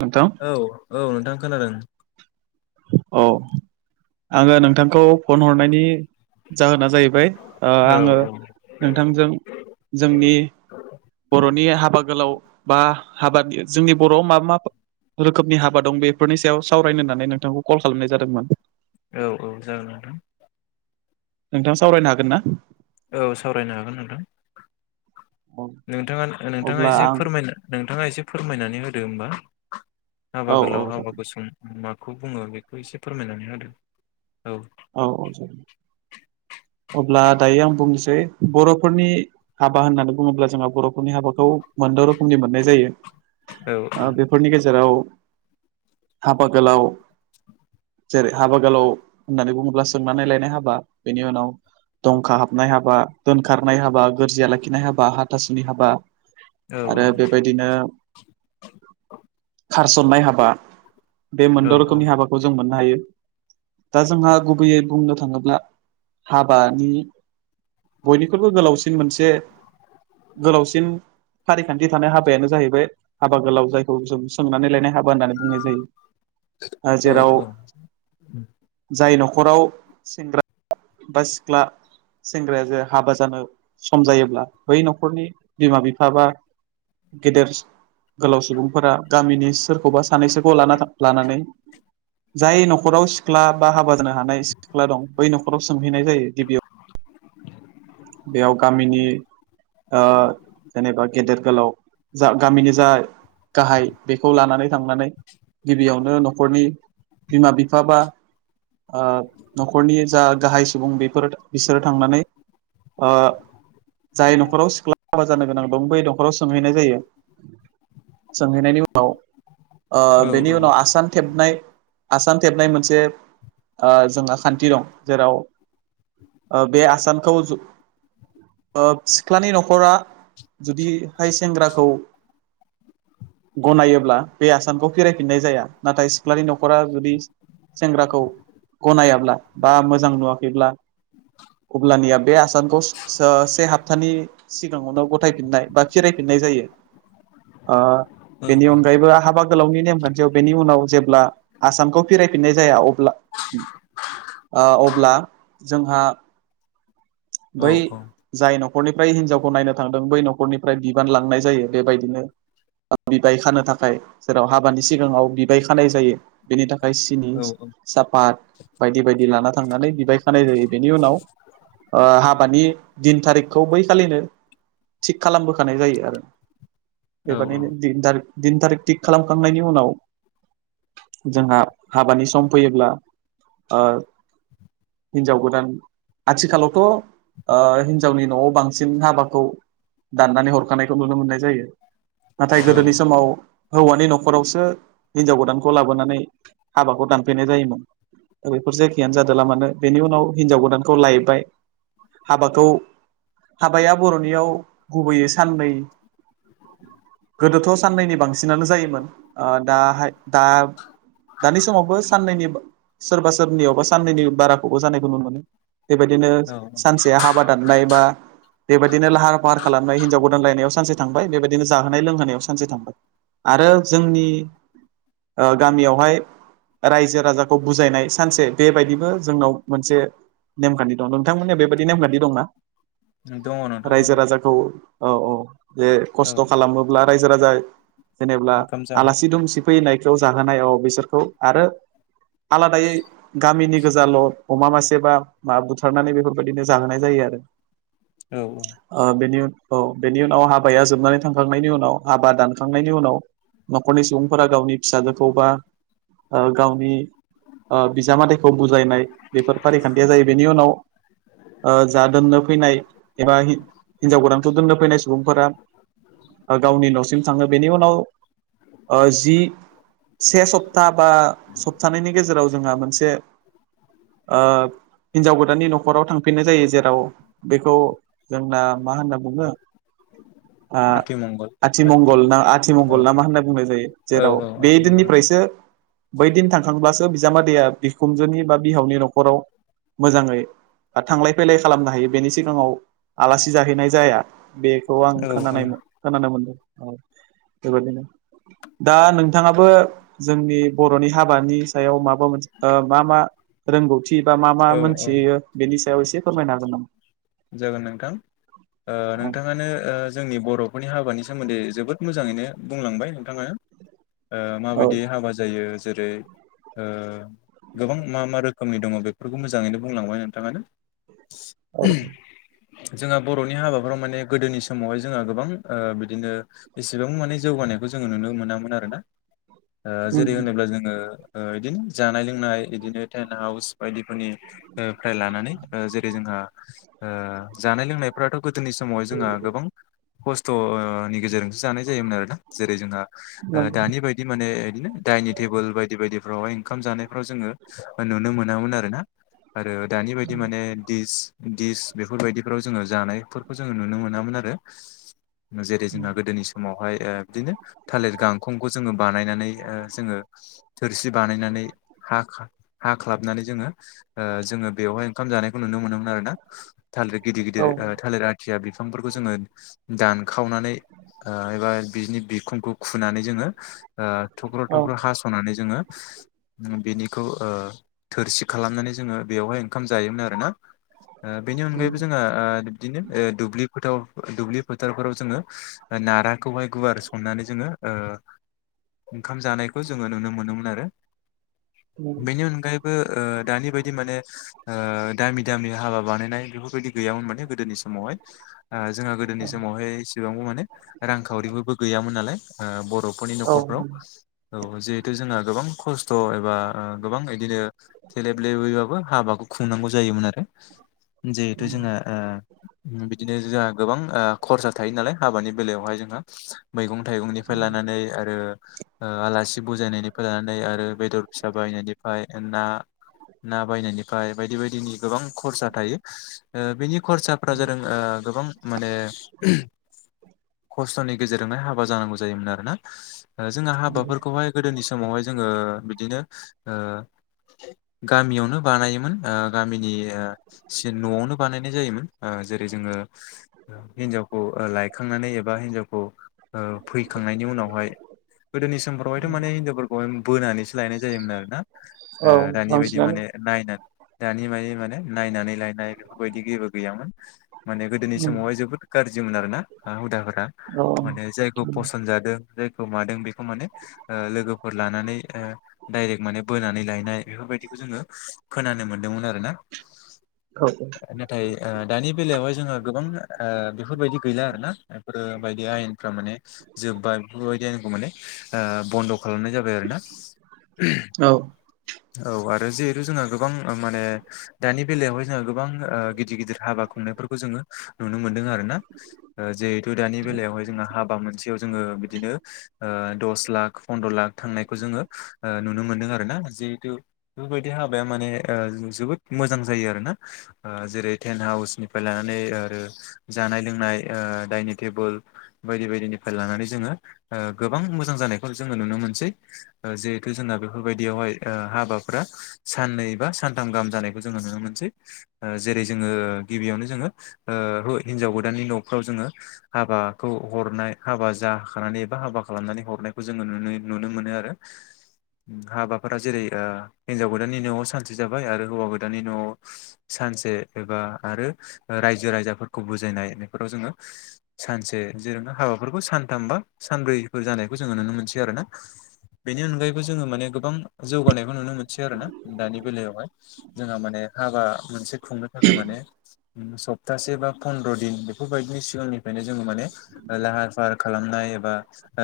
नोंथां औ, औ नोंथां खोनादों। अ आङो नोंथांखौ फन हरनायनि जाहोना जाहैबाय ओ औ आङो औ नोंथांजों जोंनि बर'नि हाबा गोलाव बा हाबानि जोंनि बर'आव माबा मा रोखोमनि हाबा दं बेफोरनि सायाव सावरायनो होन्नानै नोंथांखौ कल खालामनाय जादोंमोन। औ औ जागोन नोंथां। नोंथां सावरायनो हागोनना। औ सावरायनो हागोन नोंथां। नोंथाङा नोंथाङा अब्ला एसे आं फोरमाय नोंथाङा एसे फोरमायनानै होदो होमबा। हाबा औ औ गोलाव हाबा जागोन गुसुं माखौ बुङो बेखौ एसे फोरमायनानै होदो औ। औ औ जागोन अब्ला दायो आं बुंनोसै बर'फोरनि हाबा होननानै बुङोब्ला जोंहा बर'फोरनि हाबाखौ मोनद रोखोमनि मोननाय औ जायो बे फोरनि गेजेराव हाबा गोलाव जेरै हाबा गोलाव होननानै बुङोब्ला सोंनानै लायनाय हाबा बेनि उनाव दंखा हाबनाय हाबा दोनखारनाय हाबा गोरजिया लाखिनाय हाबा हाथासुनि हाबा औ आरो बेबायदिनो खारसननाय हाबा। बे औ मोनद रोखोमनि हाबाखौ जों मोननो हायो। दा जोंहा गुबैयै बुंनो थाङोब्ला हाबानि बयनिख्रुइबो गोलावसिन मोनसे गोलावसिन फारिखान्थि थानाय हाबायानो जाहैबाय हाबा गोलाव जायखौ जों सोंनानै लायनाय हा बा होननानै बुंनाय जायो आरो औ जेराव जाय नखराव सेंग्रा बा सिख्ला सेंग्राया जे हाबा जानो सम जायोब्ला बै न'खरनि बिमा बिफा बा गेदेर गोलाव सुबुंफोरा गामिनि सोरखौबा सानै सोखौ लाना थांफ्लानानै जाय न'खराव सिख्ला बा हाबा जानो हानाय सिख्ला दं बै न'खराव सोंहैनाय जायो गिबियाव बेयाव गामिनि ओ जेनेबा गेदेर गोलाव जा गामिनि जा गाहाय बेखौ लानानै थांनानै गिबियावनो न'खरनि बिमा बिफा बा ओ न'खरनि जा गाहाय सुबुं बेफोर बिसोर थांनानै ओ जाय न'खराव सिख्ला हाबा जानो गोनां दं बै नखराव सोंहैनाय जायो। सोंहैनायनि उनाव ओ औ बेनि उनाव आसान थेबनाय आसान थेबनाय मोनसे जोंहा खान्थि दं जेराव ओ बे आसानखौ ओ सिख्लानि न'खरा जुदिहाय सेंग्राखौ गनायोब्ला बे आसानखौ फिरायफिननाय जाया नाथाय सिख्लानि न'खरा जुदि सेंग्राखौ गनायाब्ला बा मोजां नुवाखैब्ला अब्लानिया बे आसान से हाफथानि सिगाङावनो गथायफिननाय बा फिरायफिननाय जायो। ओ औ बेनि औ अनगायैबो हाबा गोलावनि नेमखान्थियाव बेनि उनाव जेब्ला आसानखौ फिरायफिननाय जाया अब्ला ओ अब्ला जोंहा औ बै जाय न'खरनिफ्राय हिनजावखौ नायनो थांदों बै न'खरनिफ्राय बिबान लांनाय जायो बेबायदिनो बिबाय खानो थाखाय जेराव हाबानि सिगाङाव बिबाय खानाय जायो। बेनि थाखाय सिनि औ साफात बायदि बायदि लाना थांनानै बिबाय खानाय जायो बेनि उनाव ओ हाबानि दिन थारिखखौ बैखालिनो थिग खालामबोखानाय जायो आरो। औ बेबादिनो दिन थारिख दिन थारिख थिग खालामखांनायनि उनाव जोंहा हाबानि सम फैयोब्ला ओ हिनजाव गोदान आथिखालाव थ हिनजावनि न'आव बांसिन हाबाखौ दाननानै हरखानायखौ नुनो मोननाय जायो। नाथाय औ गोदोनि समाव हौवानि न'खरावसो हिनजाव गोदानखौ लाबोनानै हाबाखौ दानफैनाय जायोमोन। बेफोर जेखियानो जादोला मानो बेनि उनाव हिनजाव गोदानखौ लायबाय। हाबाखौ हाबाया बर'नियाव गुबैयै साननै गोदोथ' साननैनि बांसिनानो जायोमोन ओ दाहाय दा दानि समावबो साननैनि सोरबा सोरनियाव बा साननैनि बाराखौबो जानायखौ नुनो मोनो। बेबायदिनो औ सानसेया हाबा दाननाय बा बेबायदिनो लाहार फाहार खालामनाय हिनजाव गोदानलायनायाव सानसे थांबाय बेबायदिनो जाहोनाय लोंहोनायाव सानसे थांबाय। आरो जोंनि ओ गामियावहाय रायजो राजाखौ बुजायनाय सानसे बेबायदिबो जोंनाव मोनसे नेमखान्थि दं। बिथां मोनियाबो बेबायदि नेम बादि दंना दङ नोंथां दङ रायजो राजाखौ औ औ जे औ खस्थ' खालामोब्ला रायजो राजा जेनेब्ला ओंखाम जाहोन आलासि दुमसि फैनायखौ जाहोनायाव बिसोरखौ आरो आलादायै गामिनि गोजाल' अमा मासे बा माबा बुथु खारनानै बेफोरबायदिनो जाहोनाय जायो आरो। औ। ओ बेनि औ बेनि उनाव हाबाया जोबनानै थांखांनायनि उनाव हाबा दानखांनायनि उनाव न'खरनि सुबुंफोरा गावनि फिसाजोखौ बा ओ गावनि ओ बिजामादैखौ बुजायनाय बेफोर फारिखान्थिया जायो बेनि उनाव ओ जा दोननो फैनाय एबा हि हिनजाव गोदानखौ दोननो फैनाय सुबुंफोरा ओ गावनि न'सिम थाङो बेनि उनाव ओ जि से सप्ता बा सप्तानैनि गेजेराव जोंहा मोनसे ओ हिनजाव गोदाननि न नखराव थांफिनो जायो जेराव बेखौ जोंना मा होनना बुङो। ओ आथि मंगल ना आ औ आथिमंगल ना मा होनना बुंनाय जायो औ जेराव औ बे आथिमंगल दिननिफ्रायसो। बै दिन थांखांब्लासो बिजामादैया बिखुनजोनि बा बिहावनि न'खराव मोजाङै हा थांलाय फैलाय खालामनो हायो बेनि सिगाङाव आलासि जाहैनाय जाया बे खौ आं औ औ खोनानाय खोनानो मोनदों बेबायदिनो दा नोंथाङाबो जोंनि बर'नि हाबानि सायाव माबा मोनसे ओ मा मा रोंगौथि बिबा मा मा औ औ मोनथियो बेनि सायाव एसे फोरमायनो हागोन नामा? जागोन नोंथां। ओ औ नोंथाङानो ओ जोंनि बर'फोरनि हाबानि सोमोन्दै जोबोद मोजाङैनो बुंलांबाय नोंथांङा। [inaudible] ओ औ माबायदि हाबा जायो जेरै ओ गोबां मा मा रोखोमनि दङ बेफोरखौ मोजाङैनो बुंलांबाय नोंथाङानो औ [unintelligible] जोंहा बर'नि हाबाफोराव माने गोदोनि समावहाय जोंहा गोबां ओ बिदिनो एसेबां माने जौगानायखौ जोङो नुनो मोनामोन आरो ना ओ उम जेरै होनोब्ला जोङो ओ [unintelligible] जानाय लोंनाय बिदिनो टेन हाउस बायदिफोरनि [unintelligible] लानानै ओ जेरै जोंहा ओ जानाय लोंनायफ्राथ' गोदोनि समावहाय जोंहा गोबां खस्थ'ओ नि गेजेरजों जानाय जायोमोन आरोना जेरै जोंहा ओ नंगौ दानि बाय इ माने बिदिनो दाइनिं टेबोल बायदि बायदिफ्रावहाय ओंखाम जानायफ्राव जोङो नुनो मोनामोन आरो ना। आरो दानि बायदि माने दिस दिस बेफोरबायदिफ्राव जोङो जानायफोरखौ जोङो नुनो मोनामोन आरो जेरै जोंहा गोदोनि समावहाय ओ बिदिनो थालिर गांखंखौ जोङो बानायनानै ओ जोङो थोरसि बानायनानै हाखा हाख्लाबनानै जोङो ओ जोङो बेवहाय खाम जानायखौ नुनो मोनोमोन आरो ना थालिर गिदिर औ गिदिर ओ थालिर आथिया बिफांफोरखौ जोङो दानखावनानै आ एबा बिनि बिखुंखौ खुनानै जोङो ओ थख्र' औ थख्र' हास'नानै जोङो बेनिखौ ओ थोरसि खालामनानै जोङो बेवहाय ओंखाम जायोमोन आरोना। ओ बिनि अनगायैबो नंगौ जोङो ओ बिबदिनो ओ दुब्लि फोथार दुब्लि फोथारफोराव जोङो नाराखौहाय गुवार सन्नानै जोङो ओ ओंखाम जानायखौ जोङो नुनो मोनोमोन आरो। नंगौ बेनि अनगायैबो ओ दानि बायदि माने ओ दामि दामि हाबा बानायनाय बेफोरबायदि गैयामोन माने गोदोनि समावहाय ओ जोंहा गोदोनि समावहाय एसेबांबो माने रांखावरिबोबो गैयामोन नालाय ओ बर'फोरनि औ न'खरफ्राव। औ जिहेथु जोंहा गोबां खस्थ' एबा ओ गोबां इदिनो थेलेब लेबैबाबो हाबाखौ खुंनांगौ जायोमोन आरो जिहेथु जोंहा ओ बिदिनो जोहा गोबां ओ खरसा थायो नालाय हाबानि बेलायावहाय जोंहा। मैगं थाइगंनिफ्राय लानानै आरो आ आलासि बुजायनायनिफ्राय लानानै आरो बेदर फिसा बायनायनिफाय ना ना बायनायनिफ्राय बायदि बायदिनि गोबां खरसा थायो ओ बिनि खरसाफ्रा जादों आ गोबां माने खस्थ'नि गेजेरजोंनो हाबा जानांगौ जायोमोन आरोना। ओ जोंहा नंगौ हाबाफोरखौहाय गोदोनि समावहाय जोङो बिदिनो ओ गामियावनो बानायोमोन आ गामिनि ओ सिन न'आवनो बानायनाय जायोमोन ओ जेरै जोङो हिनजावखौ लायखांनानै एबा हिनजावखौ ओ फैखांनायनि उनावहाय गोदोनि समफोरावहायथ' माने हिनजावफोरखौहाय बोनानैसो लायनाय जायोमोन आरो ना औ आ दानि बायदि बांसिनानो माने नायनानै दानि मायदि माने नायनानै लायनाय बेफोरबायदि जेबो गैयामोन माने गोदोनि उम समावहाय जोबोद गारजिमोन आरोना आ हुदाफोरा औ माने जायखौ उम फसन जादों जायखौ मादों बे माने ओ लोगोफोर लानानै ओ डाइरेक्ट माने बोनानै लायनाय बेफोरबायदिखौ जोङो खोनानो मोनदोंमोन आरो ना। [unintelligible] नाथाय ओ दानि बेलायावहाय जोंहा गोबां आ बेफोरबायदि गैला आरोना बेफोरबायदि आयेनफ्रा माने जोब्बाय बेफोरबायदि आयेनखौ माने आ बन्द' खालामनाय जाबाय आरो ना। औ औ आरो जिहेतु जोंहा गोबां ओ माने दानि बेलायावहाय जोङा गोबां गिदिर गिदिर हाबा खुंनायफोरखौ जोङो नुनो मोनदों आरो ना। ओ जिहेथु दानि बेलायावहाय जोंहा हाबा मोनसेयाव जोङो बिदिनो ओ दस लाख पन्द्र' लाख थांनायखौ जोङो ओ नुनो मोनदों आरो ना जिहेतु। बेफोरबायदि हाबाया माने ओ जोबोद मोजां जायो आरो ना। ओ जेरै टेेन हाउसनिफ्राय लानानै ओ आरो जानाय लोंनाय ओ डाइनिं टेबुल बायदि बायदिनिफाय लानानै जोङो ओ गोबां मोजां जानायखौ जोङो नुनो मोनसै। ओ जिहेथु जोंना बेफोरबायदियावहाय ओ हाबाफोरा साननै बा सानथाम गाहाम जानाय जोङो नुनो मोनसै। ओ जेरै जोङो गिबियावनो जोङो ओ हो हिनजाव गोदाननि न'फ्राव जोङो हाबाखौ हरनाय हाबा जाखानानै एबा हाबा खालामनानै हरनायखौ जोङो नुनो नुनो मोनो आरो हाबाफोरा जेरै ओ हिनजाव गोदाननि न'आव सानसे जाबाय आरो हौवा गोदाननि न'आव सानसे एबा आरो ओ रायजो राजाफोरखौ बुजायनाय बेफोराव जोङो सानसे जेरावनो हाबाफोरखौ सानथाम बा सानब्रैफोर जानायखौ जोङो नुनो मोनसै आरो ना। बेनि अनगायैबो जोङो माने गोबां जौगानायखौ नुनो मोनसै आरो ना दानि बेलायावहाय। जोंहा माने हाबा मोनसे खुंनो थाखाय माने सप्तासे बा पनन्द्र' दिन बेफोरबायदिनि सिगांनिफ्रायनो जोङो माने ओ लाहार फाहार खालामनाय एबा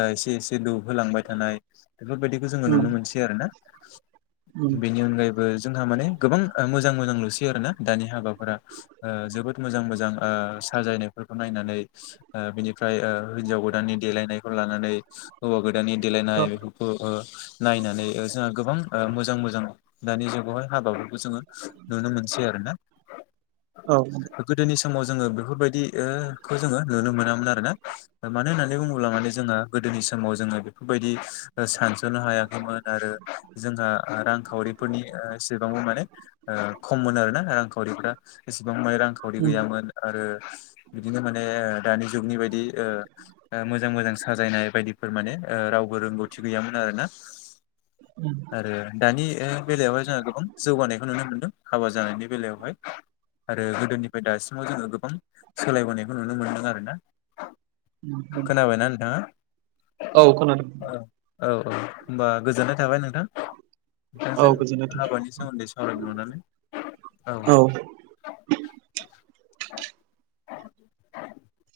एसे एसे दौहोलांबाय थानाय बेफोरबायदि जोङो उम नुनो मोनसै आरो ना उम बेनि अनगायैबो जोंहा माने गोबां ओ मोजां मोजां नुसै आरो ना दानि हाबाफोरा। ओ जोबोद मोजां मोजां साजायनायफोरखौ नायनानै ओ बिनिफ्राय ओ हिन्जाव गोदाननि देलायनायखौ लानानै हौवा गोदानानि देलायनाय औ बेफोरखौ ओ नायनानै ओ जोंहा गोबां मोजां मोजां दानि जुगावहाय हाबाफोरखौ जोङो नुनो मोनसै आरो ना। औ गोदोनि समाव जोङो बेफोरबायदि ओ खौ जोंङो नुनो मोनामोन आरोना। मानो होननानै बुङोब्ला माने जोङो गोदोनि समाव जोङो बेफोरबायदि सानस'नो हायाखैमोन आरो जोंहा रांखावरिफोरनि ओ एसेबांबो माने ओ खममोन आरोना रांखावरिफ्रा एसेबांबो रांखावरि उम गैयामोन आरो बिदिनो माने दानि जुगनि बायदि ओ ओ मोजां मोजां साजायनाय बायदिफोर माने ओ रावबो रोंगौथि गैयामोन आरो ना। उम आरो दानि ओ बेलायावहाय जोंहा गोबां जौगानाय खौ नुनो मोनदों हाबा जानायनि बेलायावहाय। आरो गोदोनिफ्राय दासिमाव जोङो गोबां सोलायबोनायखौ नुनो मोनदों आरोना। [inaudible] ना नोंथाङा औ खोनादों। औ औ औ होमबा गोजोननाय थाबाय नोंथां औ नोंथांजों गोजोननाय थाबाय हाबानि सोमोन्दै सा सावरायनो मोननानै औ औ